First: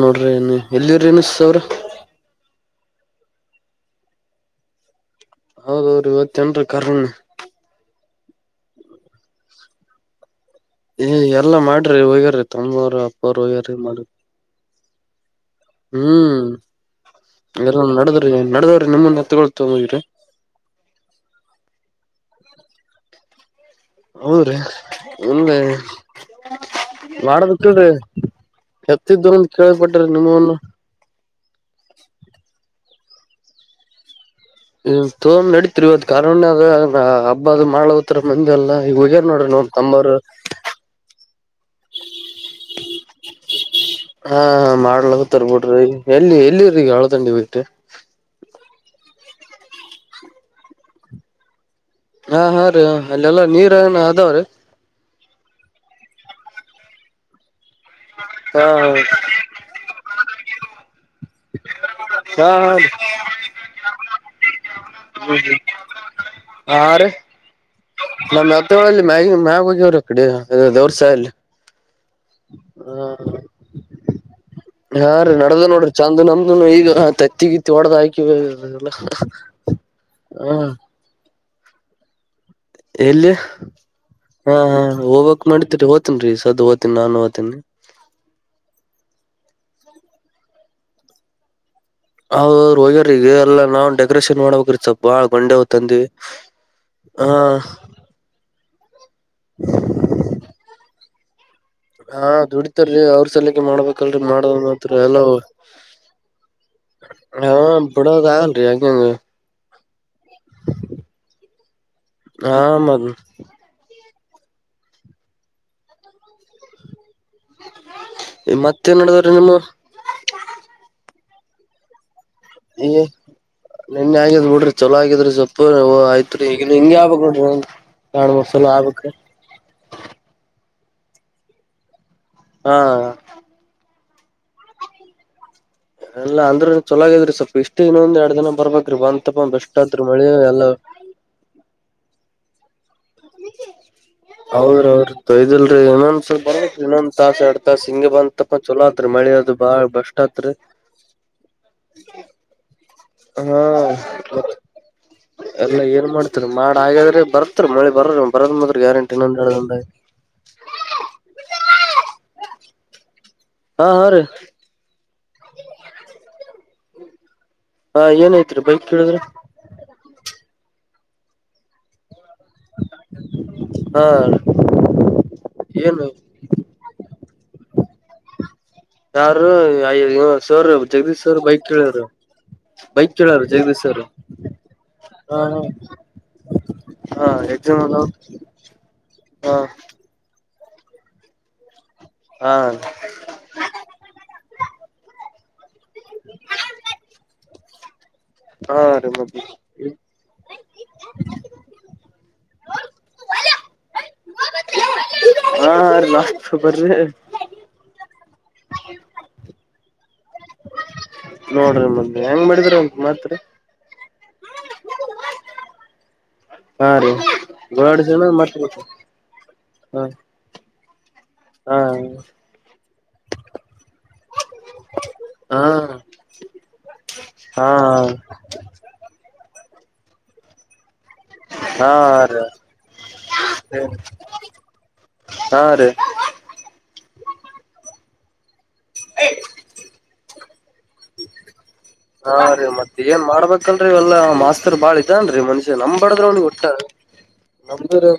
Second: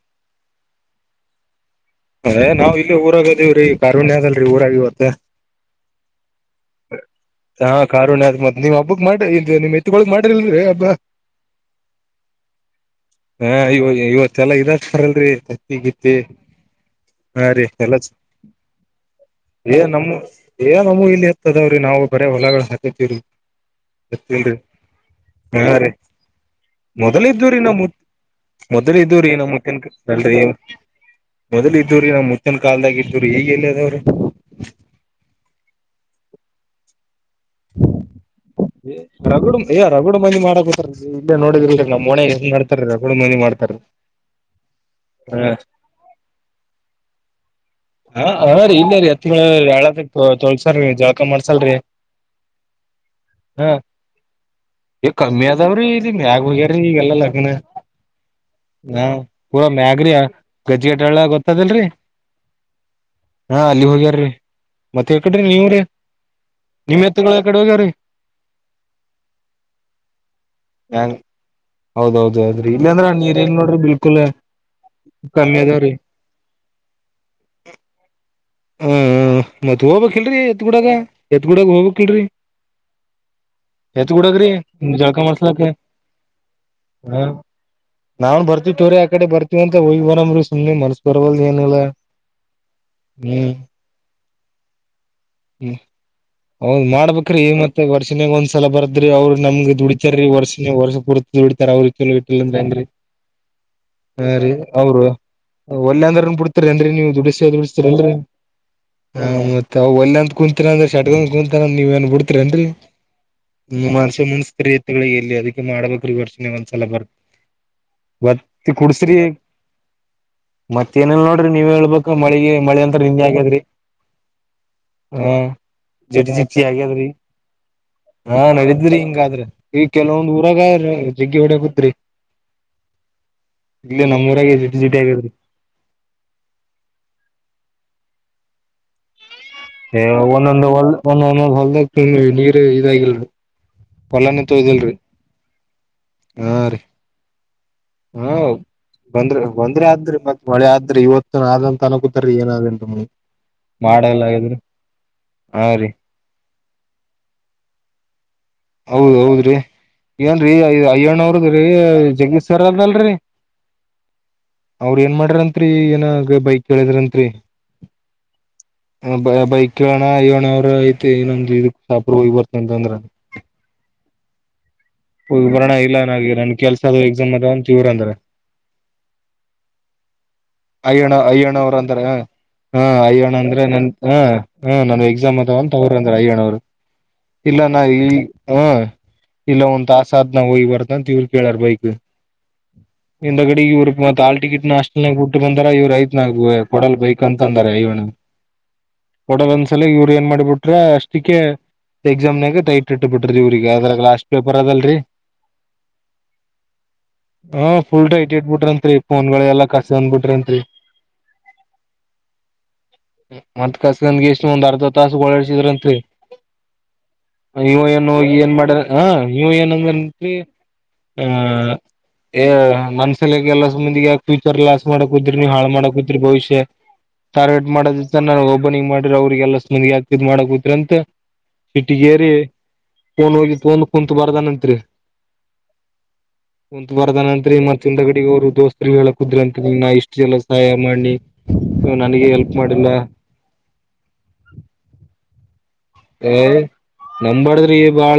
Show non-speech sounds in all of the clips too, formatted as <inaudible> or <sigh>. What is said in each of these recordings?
ನೋಡ್ರಿ ಏನ್ ಎಲ್ಲಿ್ರ ಏನುಿಸ ಅವ್ರ ಅದ ನಾವ್ ಇಲ್ಲಿ ಊರಾಗದೇವ್ರೀ ಕಣ್ಯ ಅದಲ್ರರಿ ಊರಾಗಿವತ್ತ ಹೌದ್ರರಿ ಇವತ್ತ ಏನ್ರ ಕರಣ ಕಾರಣತ್ ನೀ್ ಹಬ್ಬಕ್ ಮಾಡಿ ಇ ನಿಿತ್ತುಗ್ ಮಾಡಿಿಲ್ಲ ಏ ಎಲ್ಲಾ ಮಾಡ್ರಿ ಹೋಗ್ಯಾರಿ ತಂಬವ್ರ ಅಪ್ಪ ಅವರು ಹೋಗ್ಯಾರ ಮಾಡರಿ ಹರಲ್ರರಿ ತತ್ತಗಿತಿ ಇ ನಡದ್ರಿ ನಡದವ್ರಿ ನಿಮ್ಮನ್ ಎತ್ತಗೊಳ್ ಏ ತಗೋಗಿರಿ ನಮ್ಮ ಏ ನಮ ಇಲ್ಲಿ ಇರ್ತದಾವ್ರಿ ನಾವು ಬರೇ ಹೊಲಗಳು ಹಾಕೇತಿವ್ರರಿ ಹೌದ್ರಿ ಇಲ್ರಿ ಎ ಹರ ಮೊದಲ ಇದ್ದವ್ರೀ ನಮ್ಮ ಮಾಡದಕ್ಕಿಲ್ರಿ ಮೊದಲ ಇದವ ರೀ ಎತ್ತಿದ್ದು ಅಂತ ನಮ್ಮ ಕನ್ ಕೇಳಪಟ್ರಿ ನನ್ರಿ ನಿಮ್ಮವನ್ನು ಮೊದಲ ಇದವ್ರೀ ನಮ್ ಮುಚ್ಚಿನ ಕಾಲ್ದಾಗ ಇದ್ದವ್ರರಿ ಹೇಗ್ ಎಲ್ಲದವ್ರು ವ್ ಕಾರಣ ಅ ಹಬ್ಬ ಅದು ಮಾಡತ್ರ ರಗುಡು ಏ ರಗುಡು ಮಂದಿ ಮಾಡಕ ಇಲ್ಲೇ ನೋಡಿದಿಲ್ರಿ ನಮ್ ಮಡ್ತ ರಗು ಮಂದಿ ಮಾಡ್ತ <inaudible> ಹಾ ಮಾಡ್ಲಕ್ಕ ತರ್ಬಿಡ್ರಿ ಎಲ್ಲಿ ಎಲ್ಲಿರ ಈಗ ಹಳದಂಡಿ ಬಿಟ್ರಿ ಹ ಹ ರೀ ಇಲ್ಲ ರೀ ಹತ್ ಯಳ ತೋಳ್ಸಲ್್ರೀ ಜಳಕ ಮಾಡ್ಸಲ್ರಿ ಹಾ ಹಾ ರೀ ಅಲ್ಲೆಲ್ಲ ನೀರ ಏನ ಅದಾವ್ರೀ ಅದಾವರಿ ಇಲ್ಲಿ ಮ್ಯಾಘ ವಗರ ಗಲ್ಲ ಲಗನ ಹಾ ಪೂರ ಮ್ಯಾಗರಿೀ ಜೇಟಳ ಗೊತ್ತದಲ್ರರಿ ಹಾ ಹಾ ಹಾ ಅಲ್ಲಿ ಹೋಗ್ಯಾರಿ ಮತ್ತೆ ಯಕಡ್ರಿ ನೀವ್ರೀ ನಿಮ್ ಎತ್ತುಗಳ ಕಡೆ ಹೋಗ್ಯ್ರೀರಿ ನಮ್ಮ್ ಹತ್ತಲ್ಲಿ ಮ್ಯ ಮ್ಯಾಗ ಹೋಗ್ಯವರು ಕಡೆ ದೇವ್ರ ಸ ಅಲ್ಲಿ ಹೌದೌದ್ೌ್ರಿ ಇಲ್ಲಾಂದ್ರ ನೀರ್ ಏನ್ ನೋಡ್ರಿ ಬಿಲ್ಕುಲ್ ಹಾ ರೀ ಕಮ್ಮಿ ನಡ್ದ ನೋಡ್ರಿ ಅದಾವ್ರಿ ಚಾಂದ್ ನಮ್ದನು ಈಗ ತತ್ತಿಗಿತ್ತ ಹೊಡ್ದ ಹಾಕಿವವಿ ಹ ಮತ್ ಹೋಗ್ಕ್ ಇಲ್ರರಿ ಹ ಎತ್ ಗುಡಾಗ ಎತ್ ಗುಡಾಗ ಹೋಗ್ಕ್ಲ್ರರಿ ಎಲ್ಲಿ ಹಾ ಹಾ ಜಳಕ ಹೋಗ್ಕ್ ಮಾಡ್ಸ್ಲಕ ಮಾಡತಿರಿ ಹೋ್ತನ್ರೀ ಸದ ಹೋಗ್ತೀನಿ ನಾನನ್ ಹೋಗ್ತೀನಿ ನಾವ್ನ್ ಬರ್ತೀವಿ ತೋ್ರರಿ ಆ ಕಡೆ ಬರ್ತವ ಅಂತ ಹೋಗ್ ಬರಂಬ್ರ ಸು್ನೆ ಮನ್ಸ್ ಬರ್ವಲ್ದ ಏನಲ್ಲಾ ಅವರು ಒೋಗ್ಯಿಗೆ ಎಲ್ಲಾ ನಾವು ಡೆಕೋರೇಷನ್ ಮಾಡ್ಬೇಕಿರ್ತ ಬಾಳ ಗೊಂಡೆ ಹೋಗ್ ತಂದಿವವಿ ಹೌದ್ ಮಾಡ್ಬೇಕಕ್್ರೀ ಮತ್ತೆ ವರ್ಷಿನಾಗ ಒಂದ್ಸಲ ಬರದ್ರಿ ಅವ್ರು ನಮ್ಗೆ ದುಡಿತಾರೀ ವರ್ಷಿನಗ್ ವರ್ಷ ಪೂರ್ತಿ ಅವ್ರ ಹಾ ಕಲಬಟ್ಟಿಲ್ಲಂದ್ರ ಅಂಗ್ರೀ ದುಡಿತಾರೀ ಅವ್ರ ಸಲಕೆ ಮಾಡ್ಬೇಕಲ್ರರಿ ಹ ರೀ ಮಾಡದ ಮಾತ್ರ ಅವರು ಎಲ್ಲ ಒೆ ಅಂದ್ರನ್ ಬಿಡ್ತೀರಿ ಅ್ರೀ ನೀವು ದುಡಸ ದುಡತ ಕುಡ್ಯದಆಗಲ್ದು ಆಕಿಂದು ಮತ್ತ ಒಲ್ ಅಂತ ಕುೂಂತೀರ ಅಂದ್ರೆ ಶಟ್ಗ ಕುೂಂತರ ನೀವ ಏನ್ ಹಾ ಬಿಡ್ತೀರಿನ್ರಿಸ ಮತ್ ಮು್ಸ್ಕರಿಯ ಎಲ್ಲಿ ಅದಕ್ಕೆ ಮಾಡ್ಬೇಕ್ರೀ ವರ್ಷನೆೆ ಒಂದ್ಸಲ ಬತ್ತ ಗತ್ತ ಮತ್ತೇನ್ ಕುಡ್ಸ್ರಿ ನಡದವ್ರಿ ನಿಮ್ಮವು ಮತ್ತೇಏನ ನೋಡ ನೀವ್ ಹೇಳ್ಬೇಕ ಮಳಿ ಮಳ ಅಂತ ನಿಂ್ ಆಗ್ಯಾದ್ರಿ ನಿನ್ ಆಗಿದ್ ನ ಬಿಡ್ರಿ ಚೊಲೋ ಆಗಿದ್ರಿ ಹಾ ಸ್ೊಪ ಜಟಿ ಆಯ್ತ್ರಿ ಜಿಟಿ ಈಗ ಹಂಗ ಯ ಆಗ್ಯಾದ್ರಿ ಆಬಬೇಕಕ್ ನೋಡ್ರಿ ಎರಡ್ ಹಾ ಮೂರ್ ಸಲ ನಡಿದ್ರಿ ಆಗ್ಬೇಕ್ರಿ ಹಿಂಗಾದ್ರೆ ಈಗ ಕೆಲವೊಂದ್ ಊರಾಗ ಜಗ್ಗಿ ಹೊಡಕತ್ರಿ ಹಾ ಇಲ್ಲಿ ನಮ್ಮ್ೂಊಾಗ ಎಲಿಬಿಲಿಜಿಟಿ ಆಗದ್ರಿ ಅಲ್ಲ ಅಂದ್ರ ಚೊಲಾಗ ಇದ್ರಿ ಸ್ವಲ್ಪ ಇಷ್ಟ್ ಇನ್ನೊಂದ್ ಎರಡ್ ದಿನ ಬರ್ಬೇಕ್ರಿ ಬಂದ ಒಂದೊಂದು್ ಹೊಲ್ ಒಂದೊಂದೊಂದ್ ಹೊಲ್ದಗ್ತ ನೀರು ಇದಾಗಿಲ್ರಿ ಹೊಲಾನ ಅವ್ರ ತೊಯ್ದಿಲ್ರಿ ಅವ್ರ ತಯ್ದಲ್ರಿ ಇನ್ನೊಂದ ಸ್ವಲ್ ಬ ಇನ್ನೊಂದ ತಾಸ ಆಡ್ ಹ ಬಂದ್ರ ಬಂದ್ರ ಬಾಳ್ ಆದ್ರಿ ಬೆಸ್ಟ್ ಮತ್ತ್ ಆತ್ರಿ ಮಳೆ ಆದ್ರಿ ಇವತ್ತು ಆದಂತ ಅನಕೂತಾರ ಏನಾದ ತೆಂತನಿ ಹಾ ಹಾ ಎಲ್ಲ ರೀ ಏನ್ ಮಾಡ್ತಾರೆ ಮಾಡ ಹಾಗಾದ್ರೆ ಬರ್ತ್ರಿ ಮೋಳಿ ಬರ್ರರಿ ಉಂಟು ಹೌದ್ೌದ್ರಿ ಏನ್ರೀ ಅಯ್ಯಣ ಅವ್ರದ್ರೀ ಜಗೀಶ್ರ್ ಅಲ್ದಲ್ರರಿ ಹಾ ಹಾ ರೀ ಅವ್ರ ಏನ್ ಮಾಡ್ರಂತ್ರಿ ಏನಾಗ ಬೈಕ್ ಕೇಳಿದ್ರಂರಿ ಹಾ ಏನೈತ್ರಿ ಬೈಕ್ ಕೇಳಿದ್ರಿ ಬೈಕ್ ವೇಣ ಐೇಣ ಅವರ ಮತ್ತೆಏ ನಂದ್ ಇದಕ್ ಸಾಪ್ರ ಹೋಗಿ ಬರ್ತ ಅಂತ ಅಂದ್ರ ಹಾ ಹ ಬರೋಣ ಇಲ್ಲ ಏನ್ ನನಗೆ ನನ್ ಕೆಲ್ಸ ಆದ ಎಕ್ಸಾಮ್ ಅದ ಒ ಇವ್ರ ಅಂದ್ರೆ. ಯಾರು sir Ayyanna Jagadish sir Ayyanna bike ಅವ್ರ ಅಂದ್ರ ಕೇಳರು. ಹಾ ಅಯ್ಯರಣ್ಣ ಅಂದ್ರೆ ನನ್ ಹ ಹ ನನ್ ಎಕ್ಸಾಮ್ ಹಾ ಅದಂತಗ್ರ ಅಂದ್ರ ಅಯ್ಯರಣ ಅವ್ರು. ಇಲ್ಲ ಎಕ್ಸಾಮ್ ನಾ ಅದ ಈ ಹ ಹಾ ಇಲ್ಲ ಒಂತ ಆಸಾದ್ ನಾವು ಹಯ್ವ. ತ ತಿವಳ್ ಕೇಳಳಾರ ಬೈಕ್. ಹಾ ಎಂದ ಕಡೆ ಇವ ಆಾಳ್ ಟಿಕೆಟ್ ನಷ್ಟ ಅ ಇವ್ರು ಐತ್ನ ಕೊಡಲ್ ಬೇಕಕ್ ಅಂತ ಅಂದಾರೆ ಇವನ ಹಾ ರೀ ಒಡಗ ಮತ್ತ ಒಂದ್ಸಲ ಇವರು ಏನ್ ಮಾಡಿಬಿಟ್ರ ಅಷ್ಟಕ್ಕೆ ಎಕ್ಸಾಮ್ನಾಗ ತೈ ಇಟ್ ಇಟ್ಟ ಬಿಟ್ರಿ ಇವ್ರಿಗೆ ಅದ್ರಾಗ ಲಾಸ್ಟ್ ಪೇಪರ್ ಅದಲ್ರರಿ ಹಾ ಲಾಸ್ಟ್ ಪೇಪರ್ ರಿ <unintelligible> ಹಾ ಫುಲ್ ಟೈಟ್ ಇಟುಬೆಟೆಡರ್ ರಿ ಪೋನ್ ಗಳ ಕಸ್ಕೊಂಡ್ ಬಿಟ್ಟು <unintelligible> ನೋಡ್ರಿ ಮ ಮತ್ ಕಸಗನ್ಗೆ ಎಷ್ಟು ಒಂದ್ ಅರ್ಧ ತಾಸ ಓಳಾಡ್ಸಿದ್ರಂರಿ ಹಾ ರೀ ಇವು ಏನ್ ಗೋಡಸಣ ಹೋಗಿ ಏನ್ ಮತ್ ಮಾಡ ಹ ಇವು ಏನ್ ಹ ಅಂದತ್ರಿ ಹ ಹಾ ಹೇ ಮನ್ಸಲಿಗೆಲ್ಲ ಎಷ್ಟು ಮಾಡೇ ಯಾಕೆ ಫ್ಯೂಚರ್ ಲಾಸ್ ಮಾಡಕ ಹದ್ರಿ ಹಾಳ ಹಾ ಮಾಡಾಕದಿರಿ ಭವಿಷ್ಯ ಟಾರ್ಗೆಟ್ ಮಾಡೋದ ನ ಹಾ ಓಬನಿಂಗ ಮಾಡ್ರ ಅವ್ರಿಗೆ ಎಲ್ಲ ಮುಂದಿ ಯಾಕ್ತಿದ್ ಮಾಡಕೂತ್ರಿ ಅಂತ ಹಾ ಸಿಟಿಗೇರಿ ರೀ ಫೋನ್ ಹೋಗಿ ಫೋನ್ ಕುಂತು ಬಾರದನಂತ್ರಿ ಹಾ ರೀ ಬರದ ಅಂತ ರಿ ಮತ್ತ ಇಂದುಗಡೆ ಅವರು ದೋಸ್ತರು ಹೇಳ ಕುದ್ರ ಅಂತ ನೀ್ ನ ಇಷ್ಟು ಜನಾಗ ಸಹಾಯ ಮಾಡಿ ನೀ ಹಾ ರೀ ಮತ್ ಏನ್ ಮಾಡ್ಬೇಕಲ್ರರಿ ಇವೆಲ್ಲ ಮಾಸ್ತರ್ ಬಾಳ ಇದನ್ರೀ ಮನ್ಷ್ಯ ನಮ್ಮ್ ಏ ಬಾರದು ಒಟ್ಟ ನಂಬಾಡದ್ರಿ ನಮ ಬಾಳ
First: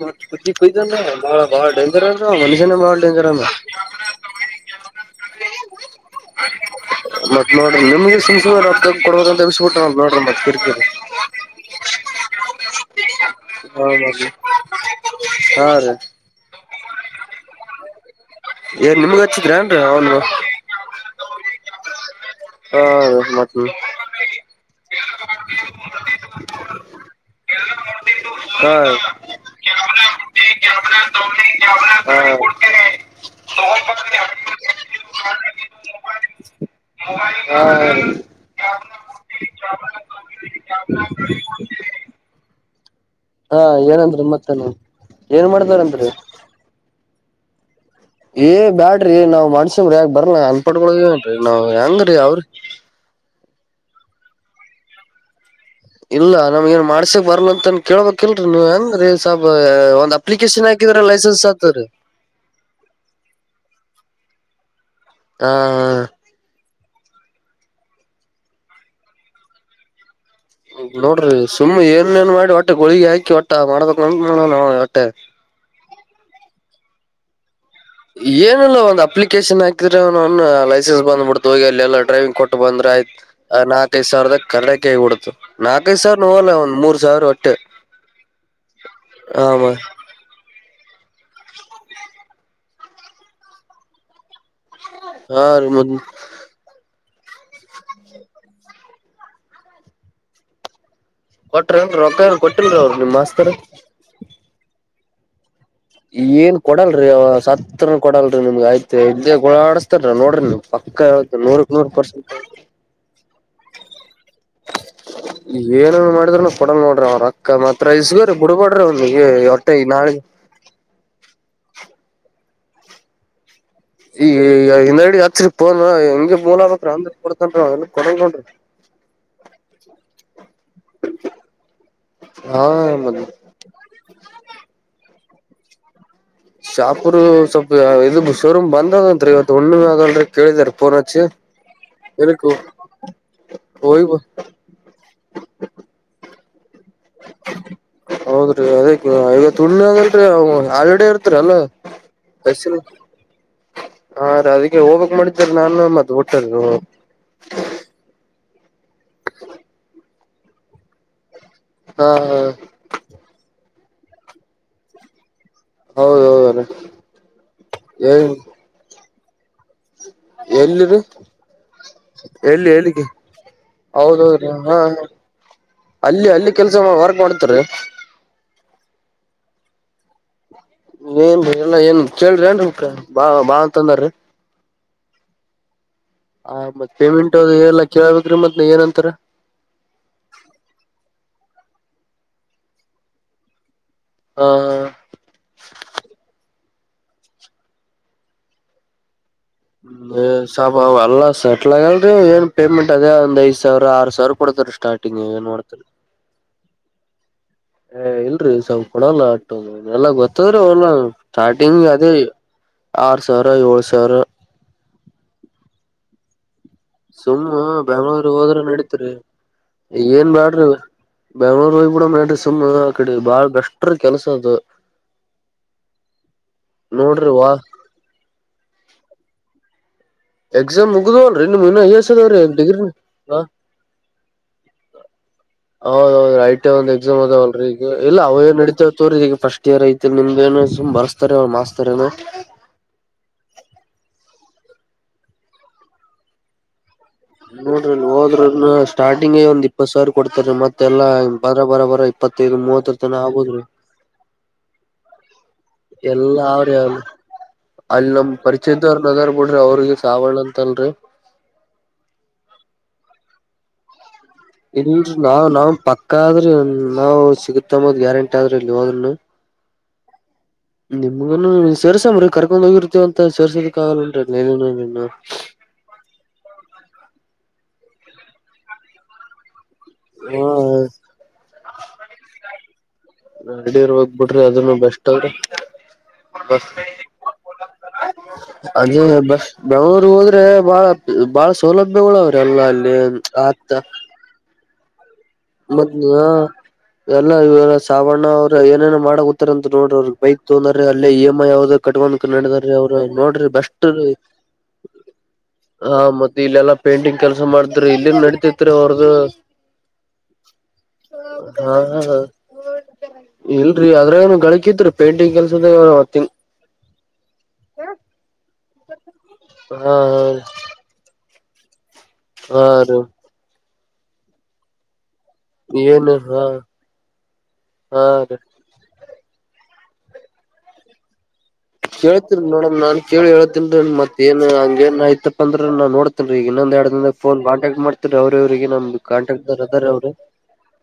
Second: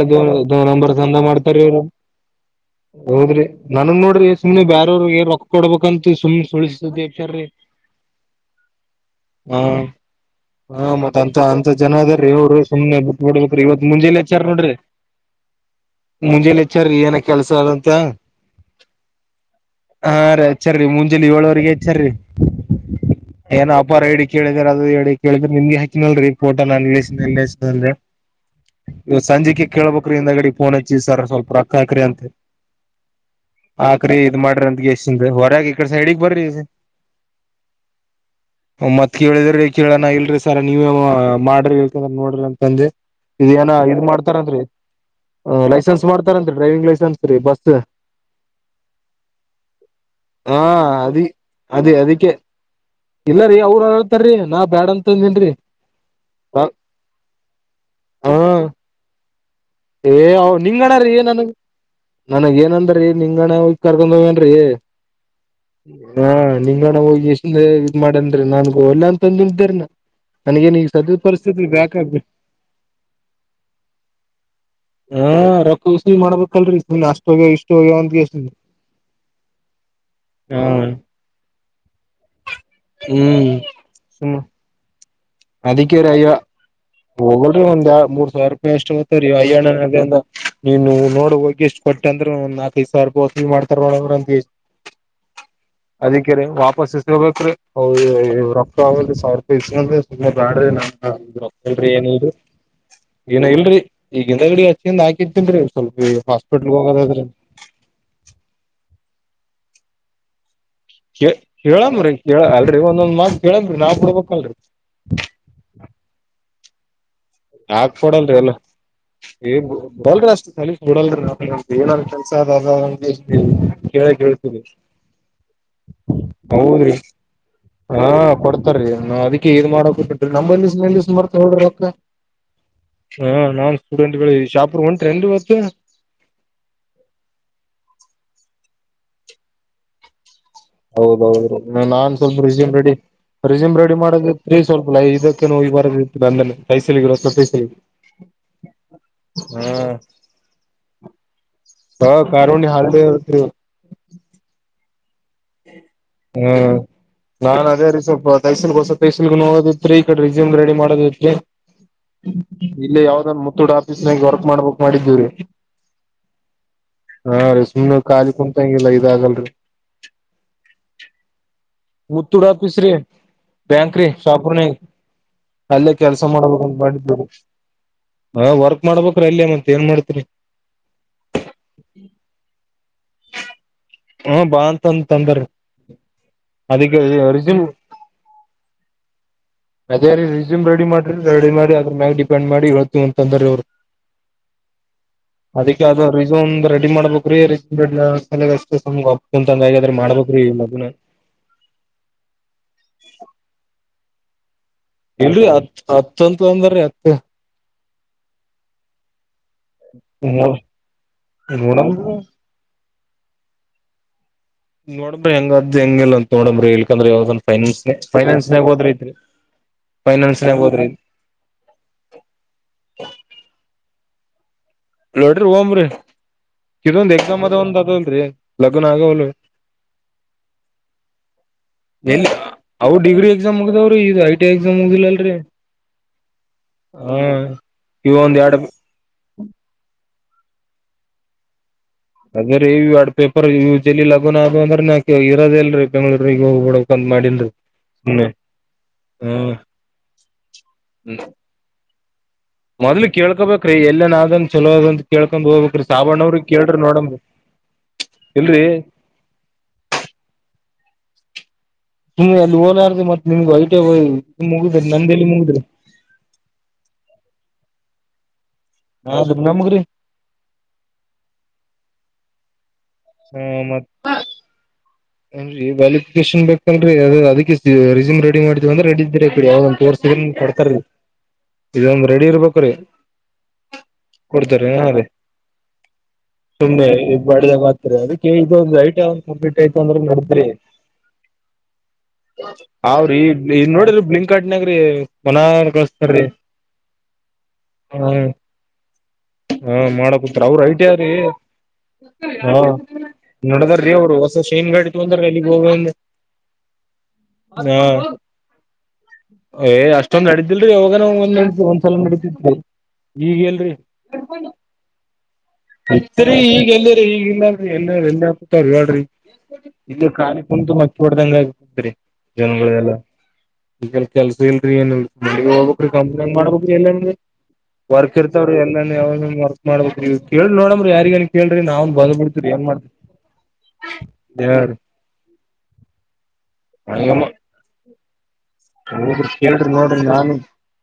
ದೋ ನಂಬರ್ ದಂದ ಬಾಳ ಮಾಡ್ತಾರಿ ಬಾಳ ಇವ್ರು ಡೇಂಜರ್ ಅಂದ ಮನುಷ್ಯನ ಬಾಳ ಡೇಂಜರ್ ಹೌದ್ರಿ ಅಂದ್ರ ನನಗ್ ನೋಡ್ರಿ ಸುಮ್ನೆ ಬಾರವ್ರರುಏ ರೊಕ್ಕ ಕೊಡ್ಬೇಕ ಅಂತ ಸು್ ಸುಿಸತ ಮತ್ ನೋಡ್ರಿ ನಿಮ್ಗೆ ಸುಮ್ ಸುಮ್ನೆ ರೊಕ್ಕ ಕೊಡ್ಬೇಕಂತ ಹ ಎಬ್ಬಿಸ್ಬಿಟ್ರ ನೋಡ್ರಿ ಮತ್ ಕಿರಿಕಿರಿ ಹಾ ಮತ್ತ ಅಂತ ಅಂತ ಜನ ಅದ ರೀ ಇವರು ಸುಮ್ನೆ ಬೇಟುಬೇಡಬೇಕು ರಿ ಇವತ್ತು ಮುಂಜೆ ಹೆಚ್ಚಾರ್ ನೋಡ್ರಿ ಹಾ ರೀ ಮುಂಜೆ ಹಚ್ಚರ ರಿ ಏನ ಕೆಲಸ ತ ಏನ್ ನಿಮ್ಗ್ ಹಚ್ಚಿದ್ರನ್ರಿ ಹಾ ಅವನು ರ ಹಚ್ಚರೇ ಮುಂಜಲಿ ಏಳವರೆಗೆ <unintelligible> ಹ ಏನೋ ಅಪಾರ ಡಿ ಕೇಳಿದ್ರ ಅದದು ಡಿ ಕೇಳಿದ್ರ ನಿನ್ಗೆ ಹಾಕಿನಲ್ರಿ ಫೋಟೋ ನಾನ ಹ್ಮ್ಮ್ ರಿ ಹಾ ಇ ಸಂಜಿಕೆ ಕೇಳ್ಬ್ರೀ ಹಿಂದ ಗಡಿ ಫೋನ್ ಹಚ್ಚ ಸರ್ ಸ್ವಲ್ಪ ರಕ್ಕ ಹಾಕ್ರಿ ಅಂತೆ ಆಕ್ರಿ ಇದ್ ಮಾಡ್ರಿ ಅಂತ ಎಷ್ಟಿಂದ ಹೊರಗ ಈ ಕಡೆ ಸೈಡಗ್ ಬರ್ರಿ ಹಾ <unintelligible> ಮತ್ ಕೇಳಿದ್ರಿ ಕೇಳಣ ಇಲ್ರಿ ಸರ್ ನೀವೇ ಮಾಡ್ರಿ ಹೇಕಂದ್ರ ನೋಡ್ರಿ ಅಂತಂದೆ ಹಾ ಏನೂ ಇದು ಏನಂದ್ರಿ ಮತ್ತೆ ಮಾಡ್ತಾರನ್ರಿ ನೀವ್ ಏನ್ ಲೈಸೆನ್ಸ್ ಮಾಡ್ತಾರಂತ್ರಿ ಮಾಡ್ತಾರನ್ರಿ ಡ್ರೈವಿಂಗ್ ಲೈಸೆನ್ಸ್ ರೀ ಬಸ್ ಏ ಬ್ಯಾಡ್ರಿ ನಾವ್ ಮಾಡ್ಸವ್ರಿ ಯ ಬರ್ಲ ಹಾ ಅನ್ಪಟ್ಗಳಳನ್ರಿ ನಾವ್ ಹೆಂಗ್ರೀ ಅವ್ರಿ ಇಲ್ಲ ರೀ ಅವ್ರು ಹರಳ್ತಾರೀ ನಾ ಬ್ಯಾಡ ಅಂತಂದೇನ್ರಿ ಇಲ್ಲಾ ನಮ್ಗ ಏನ್ ಮಾಡ್ಸಕ್ ಬರ್ಲ್ಲ ಅಂತನ್ ಕೇಳ್ಬೇಕಲ್ರರಿ ನೀವ ಹೆಂಗೀ ಏ ನಿಂಗಂಗಣ ರೀ ನನ ಲೈಸೆನ್ಸ್ ಆತರಿ ನನಗ ಏನಂದ್ರೀ ನಿಂಗಣ ಕರ್ಕೊಂಡ ಹೋಗವನ್ರಿ ಹ ಹ ನಿಂಗಣ ಹೋಗಿ ಎಷ್ಟ ಇದ ಮಾಡನ್ರಿರಿ ನನ್ಗೋಲ್ಲ ಅಂತಂದು್ದೇರನ ನೋಡ್ರಿ ಸುಮ್ಮ್ನೆ ಏನೇಏನ್ ಮಾಡಿ ಒಟ್ಟ ಗೋಳಿಗೆಿ ಹಾಕಿ ಒಟ್ಟ ಮಾಡದಕ್ ಹಾ ರೊಕ್ಕ ಉಸ ಮಾಡ್ಬೇಕಲ್ರರಿ ಅಷ್ಟೋಗ ಇಷ್ಟ ಹೋಗ್ಯಾವ ಅಂತ ಏನಲ್ಲ ಒಂದ್ ಅಪ್ಲಿಕೇಶನ್ ಹಾಕಿದ್ರೆ ಅವ ಆ ಹಾ ಲೈಸೆನ್ಸ್ ಬಂದಬ ಬಿಡ್ತು ಹೋಗಿ ಅಲ್ಲಿ ಎಲ್ಲ ಡ್ರೈವಿಂಗ್ ಕೊಟ್ಟ ಬಂದ್ರ ಆಯ್ತ್ ಹ್ಮ್ ನಾಲ್ಕೈಐ ಸುಮ್ ಸಾವರದ ಕಡೆ ಕೈಿ ಹುಡ್ತು ಅದಕ್ಕೆ ನಾಕೈದು ರೀ ಸಾವಿರ ನೋ ಅಯ್ಯ ಒಂದ ಹೋಗಲ್ರಿ ಒಂದ್ ಎ ಮೂರ್ ಸಾವಿರ ರೂಪಾಯಿ ಎಷ್ಟ ಹತ್ರೀ ಹ ಮ ಅಯ್ಯಾಣ ಅದಂದ ನೀನು ನೋಡ್ ಹೋಗಿ ಎಷ್ಟು ಕೊಟ್ಟ ಅಂದ್ರ ಒ ನಾಲ್ಕೈದು ಸಾವಿ ರೂಪ ವಸೂಲು ಮಾಡತ ನೋಡ್ರ ಅಂತ ಹಾ ರೀ ಅದಕ್ಕೆೇ ವಾಪಸ್ ರ್ಬೇಕ್ರೀ ಅವು ರೊಕ್ಕ ಆಗ ಸಾವರ ರೂಪಾಯಿ ಇಸ್ಂದ್ರ ಸುಮಾ ಬ್ಯಾಡ್ರಿ ನಾ ಹಲ್ರಿ ಕೊಟ್ರೇನ್ರಿ ಏನ್ ರೊಕ್ಕ ಇಲ್ರಿ ಕೊಟ್ಟಿಲ್ರಿ ಅವ್ರು ನಿಮ್ ಏನ ಮಾಸ್ತರ್ ಇಲ್ರರಿ ಈಗಿಿಂದ ಗಡ ಹಚ್ಚಿಂದ ಹಾಕಿತ್ತನ್ೀ ಏನ್ ಕೊಡಲ್ರರಿ ಸತ್ರ ಕೊಡಲ್ರಿ ನಿಮ್ಗೆ ಆಯ್ತ ಇ ಆಡಸ್ತಾರ ನೋಡ್ರಿ ನೀವ್ ಪಕ್ಕ ಕೆ ಹೇಳ್ತನ್ ನೂರಕ್ ನೂರ್ ಕೇಳಮ್ಮ್ರರಿ ಪರ್ಸೆಂಟ್ ಕೇಳ ಆಲ್ರೆಡಿ ಒಂದೊಂದ್ ಮಾತ್ ಕೇಳಂರೇ ನಾವವು ಕೂಡ್ಬೇಕಲ್ರಿ ಕೊಡ ನೋಡ್ರ ಅವ್ರ ರೊಕ್ಕ ಮಾತ್ರ ಯಾಕ್ ಕೊಡಲ್ರಿ ಇಸ್ಗೋರಿ ಎಲ್ಲ ಬಿಡ್ಬ್ಯಾಡ್ರಿ ಅವ್ನಿಗೆ ಏ ಒಟ್ಟ ಈ ನಾಳಿಗ್ ಬೋಲ್ರೆ ಅಷ್ಟ್ ಸಲಿ ಕೊಡಲ್ರಿ <unintelligible> ಕೆಲಸದದ <unintelligible> ಈ ಹಿಂದೆಡಿ ಹಚ್ರಿ ಪೋನ್ ಹೆಂಗೆ ಬೋಲಬೇಕ್ರ ಹೌದ್ರಿ ಅಂದ್ರ ಕೊಡತನ್ರಿ ಅವ ಇಲ್ಲ ಹಾ ಕೊಡಲ್ ನೋಡ್ರಿ. ಕೊಡ್ತಾರೀ ನಾವ್ ಅದಿಕ್ಕೆ ಇದ್ ಮಾಡೋಕು ಬಿಟ್ಟಿಲ್ಲ <unintelligible> ಮಾಡ್ತೋಡ್ರಿ ರೊಕ್ಕ ಹಾ ಮತ್ ಹಾ ನಾನ್ ಸ್ಟೂಡೆಂಟ್ಗಳೇ ಶಾಪುರ್ಗ್ ಹೊಂಟ್ರೇನ್ರಿ ಮತ್ತೆ. ಶಾಪುರು ಸ್ವಲ್ಪ ಇದು ಶೋರೂಮ್ ಬಂದ್ ಅದಂತ್ರಿ ಇವತ್ತು ಹುಣ್ಣಿಮೆ ಅದಲ್ರಿ. ಕೇಳಿದಾರ ಫೋನ್ ಹಚ್ಚಿ ಹೌದೌದು ನಾನ್ ಸ್ವಲ್ಪ ಎದಕ್ ರೆಸ್ಯೂಮ್ ರೆಡಿ ರೆಸ್ಯೂಮ್ ರೆಡಿ ಹೋಗಿ ಮಾಡೋದಿತ್ರಿ ಸ್ವಲ್ಪ ಇದಕ್ಕೆಲ್ಲ ಹೋಗಿ ಬರೋದಿತ್ರಿ ಅಲ್ಲಲ್ಲಿ ಕೈಸಲಿ <unintelligible> ಹೌದ್ರಿ ಅದಕೆ ಇವತ್ ಹುಣ್ಣಿಮೆ ಅದಲ್ರಿ ಹಾಲಿಡೆ ಇರ್ತರಿ ಅಲ್ಲ. ಹಾ ಕಾರುಣ್ಯ ಹಾಲಿಡೇ ಇರತ್ರಿ ಇವತ್ತ್. ಹಾ ರೀ ಅದಕ್ಕೆ ಹೋಬೇಕ್ ಮಾಡಿದ್ದೆ ರೀ ನಾನು ಅಮ್ಮ. ಹ್ಮ್ ನಾನ್ ಅದೇ ರೀ ಸ್ವಲ್ಪ <unintelligible> ಹೋಗೋದಿತ್ರಿ ಈಕಡೆ ರಿಸ್ಯೂಮ್ಗ್ ರೆಡಿ ಮಾಡೋದಿತ್ರಿ. ಹಾ ಇಲ್ಲೇ ಯಾವ್ದನ್ ಮುತ್ತೂಟ್ ಆಫೀಸ್ನಾಗ ವರ್ಕ್ ಮಾಡ್ಬೇಕ್ ಮಾಡಿದ್ದಿವ್ರಿ. ಹೌದೌದು ಹಾ ರಿ ಸುಮ್ನೆ ಖಾಲಿ ಕುಂತಂಗಿಲ್ಲ ಇದಾಗಲ್ರಿ. ಎಲ್ಲಿರಿ. ಮುತ್ತುಡ್ ಎಲ್ಲಿ ಆಫೀಸ್ ರೀ ಎಲ್ಲಿಗೆ ಬ್ಯಾಂಕ್ ರೀ ಹೌದೌದ್ರಿ ಶಾಪುರ್ನಾಗೇ. ಹಾ ಅಲ್ಲೇ ಕೆಲ್ಸ ಅಲ್ಲಿ ಅಲ್ಲಿ ಮಾಡ್ಬೇಕಂತ ಕೆಲ್ಸ ವರ್ಕ್ ಮಾಡಿದ್ದೇವ್ರಿ ಮಾಡ್ತಾರೀ ಹಾ ವರ್ಕ್ ಮಾಡ್ಬೇಕ್. ರಲ್ಲೇ ಮತ್ ಏನ್ ಮಾಡ್ತರಿ. ಏನ್ ಎಲ್ಲ ಏನ್ ಕೇಳ್ರಿ ಏನ <unintelligible> ಮುಕ್ಕ ಬಾ ಬಾ ಅಂತಂದಾರ್ರಿ. ಹ ಬಾ ಅಂತ ಅಂತ ಅಂದಾರ ಹಾ ಮತ್ ಅದಕ್ಕೆ ಪೇಮೆಂಟ್ ಅದು ರಿಸ್ಯೂಮ್ ಎಲ್ಲ ಕೇಳಬೇಕ್ರಿ ಮತ್ ಏನಂತಾರೆ. ಅದೇ ರೀ ರಿಸ್ಯೂಮ್ ರೆಡಿ ಮಾಡ್ರಿ ರೆಡಿ ಮಾಡಿ ಅದ್ರ್ ಮ್ಯಾಗ್ ಡಿಪೆಂಡ್ ಮಾಡಿ ಹೇಳ್ತಿನಿ ಅಂತಂದ್ರೀ ಅವ್ರು. ಹ ಅದಕ್ಕೆ ಅದು ರೆಸ್ಯೂಮ್ ಒಂದ್ ರೆಡಿ ಮಾಡ್ಬೇಕ್ರೀ. <unintelligible> ಹ್ಮ್ ಏ ಸಾಬ ಅವ ಅಲ್ಲಾ ಸೆಟ್ಲ್ ಆಗಲ್ರಿ ಏನ್ ಪೇಮೆಂಟ್ ಅದೇ ಒಂದ್ ಐದ್ ಸಾವಿರ ಆರ್ ಸಾವ್ ಯಾರ್ ಕೊಡ್ತಾರ್ರಿ. ಇಲ್ಲಿ ಹತ್ ಹತ್ತಂತ ಅಂದರ್ರಿ ಹತ್. ಇಲ್ರಿ ಸ್ವಲ್ಪ್ ಕೊಡಲ್ಲ ಅಟ್ಟೊಂದು ಎಲ್ಲ ಗೊತ್ತದ್ರೆ ಓನರ್ ಸ್ಟಾರ್ಟಿಂಗ್ ನೋಡಮ್ ಅದೇ ಆರ್ ಸಾವಿರ ಏಳ್ ಸಾವಿರ. ನೋಡ್ರಿ ಹೆಂಗದ್ ಹೆಂಗಿಲ್ಲ ಅಂತ ನೋಡಂಬ್ರಿ ಇಲ್ಕಂದ್ರೆ ಯಾವದನ್ ಸುಮ್ಮ್ ಬೆಂಗ್ಳೂರ್ ಟೈಮಿಂಗ್ಸ್ ಹೋದ್ರ ನಡೀತ್ರಿ ಐತ್ರಿ ಏನ್ ಫೈನಾನ್ಸ್ನಾಗ ಬ್ಯಾಡ್ರಿ ಹೋದ್ರಿ ಬೆಂಗ್ಳೂರ್ ಹೋಗ್ಬಿಡಮ್ ನಡ್ರಿ ಸುಮ್ಮ್ ಆ ಕಡೆ ಬಾಳ್ ಬೆಸ್ಟ್ ರೀ. ಕೆಲಸದು ನಡ್ರಿ ಹೊಂಬ್ರಿ ಇದೊಂದ್ ನೋಡ್ರಿ ಎಕ್ಸಾಮ್ ವಾ ಅದ ಒಂದ್ ಅದಲ್ರೀ ಲಗುನ ಆಗವಲ್ವೆ. ಎಕ್ಸಾಮ್ ಮುಗ್ದವಲ್ರರಿ ನಿಮ್ ಇನ್ನ ಎಸ್ ಅದಾವ್ರೀ ಎಲ್ಲಿಗಾ ಅವು ಡಿಗ್ರಿ ಹ ಎಕ್ಸಾಮ್ ಮುಗ್ದಾವ್ರೀ ಇದು ಐ ಟಿ ಐ ಎಕ್ಸಾಮ್ ಮುಗ್ದಿಲ್ಲ. <unintelligible> ಹೌದೌದು ಐ ಟಿ ಐ ಒಂದ್ ಎಕ್ಸಾಮ್ ಅದವಲ್ರಿ ಈಗ ಇವ ಇಲ್ಲ ಅವು ಒಂದ್ ಎರಡ್ ಏನ್ ನಡಿತಾವ್ ತೋರಿ ಈಗ ಫಸ್ಟ್ ಇಯರ್ ಐತ್ ನಿ ಬರೆಸ್ತಾರೆ ಅವ ಮಾಸ್ ಅದ ರೀ ಇಡ್ ಪೇಪರ್ ಇ ಜಲಿ ಲಗನ್ ಅದು ಅಂದ್ರೆಕೆ <unintelligible> ಇರೋದ ಅಲ್ರಿ ಬೆಂಗಗಳೂರಿಗೆಗ ಹೋಗಬಡ ನೋಡ್ರಿ ಅಲ್ಲ್ ಹೋದ್ರೆನೇ ಸ್ಟಾರ್ಟಿಂಗೇ ಒಂದ್ ಹ್ಮ್ ಇಪ್ಪತ್ತ್ ಸಾವಿರ ಕೊಡ್ತಾರೀ ಮತ್ತೆಲ್ಲ ಹಿಂಗ್ ಬರ ಬರ ಬರ ಇಪ್ಪತ್ತೈದು ಮೂವತ್ತರ ಮೊದ್ಲಿಗ್ ತನ ಆಗ್ಬೋದ್ರಿ ಕೇಳ್ಕೋಬೇಕ್ರೀ ಎಲ್ಲೇನಾದನ್ ಚಲೋದಂತ ಕೇಳ್ ಕೊಂಡ್ ಹೋಗ್ಬೇಕ್ರಿ ಸಾಬಣ್ಣವ್ರಿಗ್ ಕೇಳ್ರಿ ನೋಡಮ್. ಅಲ್ ನಮ್ ಪರಿಚಯದವ್ರ್ ಅದಾರ್ ಬಿಡ್ರಿ ಅವ್ರಿಗೆ ಸಾವಣ ಅಂತಲ್ರಿ. ಹ್ಮ ಅಲ್ಲಿ ಓಲಾಡ್ದ <unintelligible> ಮತ್ತತ್ ನಿಮ್ಗೆ ಐಟ ಹ ಇಲ್ರಿ ನಾವ್ ನಾವ್ ಪಕ್ಕ ಆದ್ರೆ ನಾವು ಸಿಗುತ್ತಂಬದ್ ಗ್ಯಾರಂಟ್ <unintelligible> ಇಲ್ಲಿ ಹದ್ರ ಆದ್ರ ನಮಗ್ರಿ <unintelligible> ನಿಮಗ ಸೇರ್ಸ್ರ ಕರ್ಕೊಂಡ್ ಹೋಗಿರ್ ಅಂತ ಸೋರಿಸಸದಕ್ಕ ಆಗಲ್ಲ ಉಂಟನು <unintelligible> ಏನ್ರೀ ವ್ಯಾಲಿಫಿಕೇಶನ್ ಬೇಕಲ್ರಿ ಅದ್ ಅದಕ್ಕೆ ರಿಸ್ಯೂಮ್ ರೆಡಿ ಮಾಡಿದ್ದಿವಂದ್ರ ರೆಡಿ ಇದ್ರೆ <unintelligible> ಕೋರ್ಸಿಗೆ ನಿಮ್ಗ್ ಹಾ ಕೊಡ್ತಾರೀ ಇದೊಂದ್ ರೆಡಿ ಇರ್ಬೇಕು ರೀ. ಎಲ್ಲಾ ರೆಡಿ ಇರ್ಬೇಕು ಬಿಡ್ರಿ ಅದನು ಬೆಸ್ಟ್ ಅಂದ್ರೆ. ಸುಮ್ಮ್ನೆ ಇ ಬಡ್ದ ಮಾತ್ ಅದಕ್ಕೆ ಇದೊಂದು ಅದೇ ಐಟಿಯ ಒ ಬಸ್ ಕಂಪ್ಲೀಟ್ ಆಯತು ಬೆಂಗಳೂರ್ ಹೋದ್ರೆ ನಡತ್ಿ ಬಾಳ ಬಾಳ ಸೌಲಭ್ಯಗಳು ಅವ್ರಿ ಎಲ್ಲ ಅಲ್ಲಿ ಅವ್ರಿ ಆತ್ತ ನೋಡಿ ಬ್ಲಿಂ ಆಡ್ಾಗ ಮನ ಮತ್ ಕಳಿಸಸ್ತಾರೀ ಎಲ್ಲ ಇ ಸಾವಣ್ಣ ಅವ್ರ ಏನೇನ ಮಾಡಕತಾರೆ ಅಂತ ಹ ನೋಡ್ರಿ ಅವ್ರಗ್ ಬೈಕ್ ಮಾಡಕೂತಾರ ಅವ್ರ ತಗಂದ್ರ ಐಟಿ ಅಲ್ಲ ಅವ್ರಿ ಇ ಎಂ ಐ ಯಾವದ ಕಟ್ಕಕ್ ಹ ನಡದ್ರೀ ಅವ್ರು ನೋಡ್ರಿ ಬೆಸ್ಟ್ ನೋಡದಾರ್ರೀ ಅವ್ರು ಹೊಸ ಶೈನ್ ಗಾಡಿ ತಗೊಂಡಾರ ಎಲ್ಲಿಗ್ ಹೋಗ ಹಾ ಮತ್ತೆ ಇಲ್ಲೆಲ್ಲಾ ಪೇಂಟಿಂಗ್ ಕೆಲ್ಸ ಮಾಡಿದ್ರಿ ಇಲ್ಲಿನ್ ನಡತತ್ರಿೀ ಹೊರ್ದ ಏ್ ಅಷ್ಟೊಂದ್ ನಡಿದಿಲ್ರರಿ ಯೋಗನ ಒಂದ ನಡ ಹಾ ಒಂದ್ಸಲ ನಡೀತಿತ್ರಿ ಈಗ ಎಲ್ರಿ ಇಲ್ರರಿ ಅದ್ರಾಗನು ಗಳಿಕಿತ್ರಿ ಪೇಂಟಿಂಗ್ ಕೆಲ್ಸದ ತಿಂಗ ಇರಿ ಈಗಲ್ದರಿ ಈಗಲ್ಲಲ್ರಿ ಎಲ್ ಎ ಹಾ ಇಲ್ಲ ಹಾ ಖಾಲಿ ಕುಂತು ಮಚ್ಚಿ ಹೊಡ್ದಂಗ ಆಗ್ತತ್ರಿ ಹಾ ಜನಗಳೆಲ್ಲ ರೀ ಈಗ ಕೆಲ್ಸ ಇಲ್ರಿ ಏನ್ರಿ ಮಗೆ ಹೋಗ್ಬೇಕ್ರೀ ಏನು ಕಂಪ್ಲೇಂಟ್ ಹಾ ಮಾಡ್ಬೇಕ ಎಲ್ಲಂದ ಹಾ ವರ್ಕ್ ರೀ ಇರ್ತಾವ್ರೀ ಎಲ್ಲಂದ ಯಾವ ವಕ್ ಮಾಡಬ್ರ ಕೇಳಿ ನೋಡ್ರಿ ಯಾರಿಗನ ಕೇಳ್ತರು ಮೇಡಮ ನಾನು ಕೇಳಿ ಎಳಳ್ತಿದ್ದೆ ಮತ್ತ ಏನ್ ಹೇಳ್ರಿ ಹಂಗೇನ್ಯಐತಪ್ಪ ಅ್ರ ನಾ ನೋಡ್ತನ್ೀ ಈಗ ಇನ್ನೊಂದ ಎರ ದ ೋನ್ ಕಾಂಟಕ್ ಮಾಡ್ತೀಿ ಹ ಕೇಳ್ರಿ ನೋಡ್ರಿ ನಾನು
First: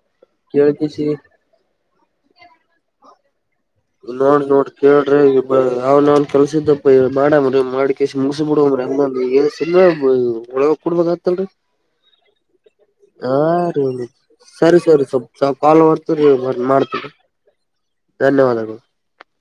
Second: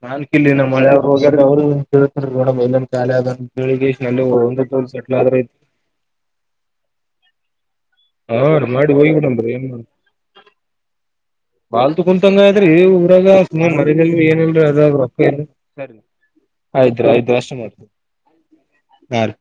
ನಾನ್ಕ ಇಲ್ಲಿಿನ ಮಳೆ ಕೇಳ್ಕೇಸಿ ಹೋಗ ಅವ್ರುೇತ ನೋಡಮ್ ಇಲ್ಲನ್ ಖಾಲಿ ಆದಿ ನೋಡಿ ನೋಡ ಕೇಳ್ರಿ ಅವ್ನ ಅವ್ನ್ ಕೆಲ್ಸ ಇದಪ್ಪ ಮಾಡವ್ರ ಮಾಡ್ ಕಸ ಹಾ ಮುಗಸ ಬಿಡವ್ರ ಮಾಡಿ ಹೋಗಿ ಏ ಬಿಡಮ್ರಿ ಏನ್ ಒಳಗ ಕೊಡ್ಬೇಕ ಆತ್ತಲ್ರರಿ ಮಾಲ್ತುಂತಂಗ ಊರಾಗ ಸು ಮನ ರೀ ಏನಲ್ರೀ ಸರಿ ಅದ ಸರಿ ರೊರಿಯ್ ಸ್ವಲ್ಪ ಕಾಲ್ ಬರ್ತದ್ರಿ ಮಾಡ್ತೀನಿ ಧನ್ಯವಾದಗಳು ಯಾರ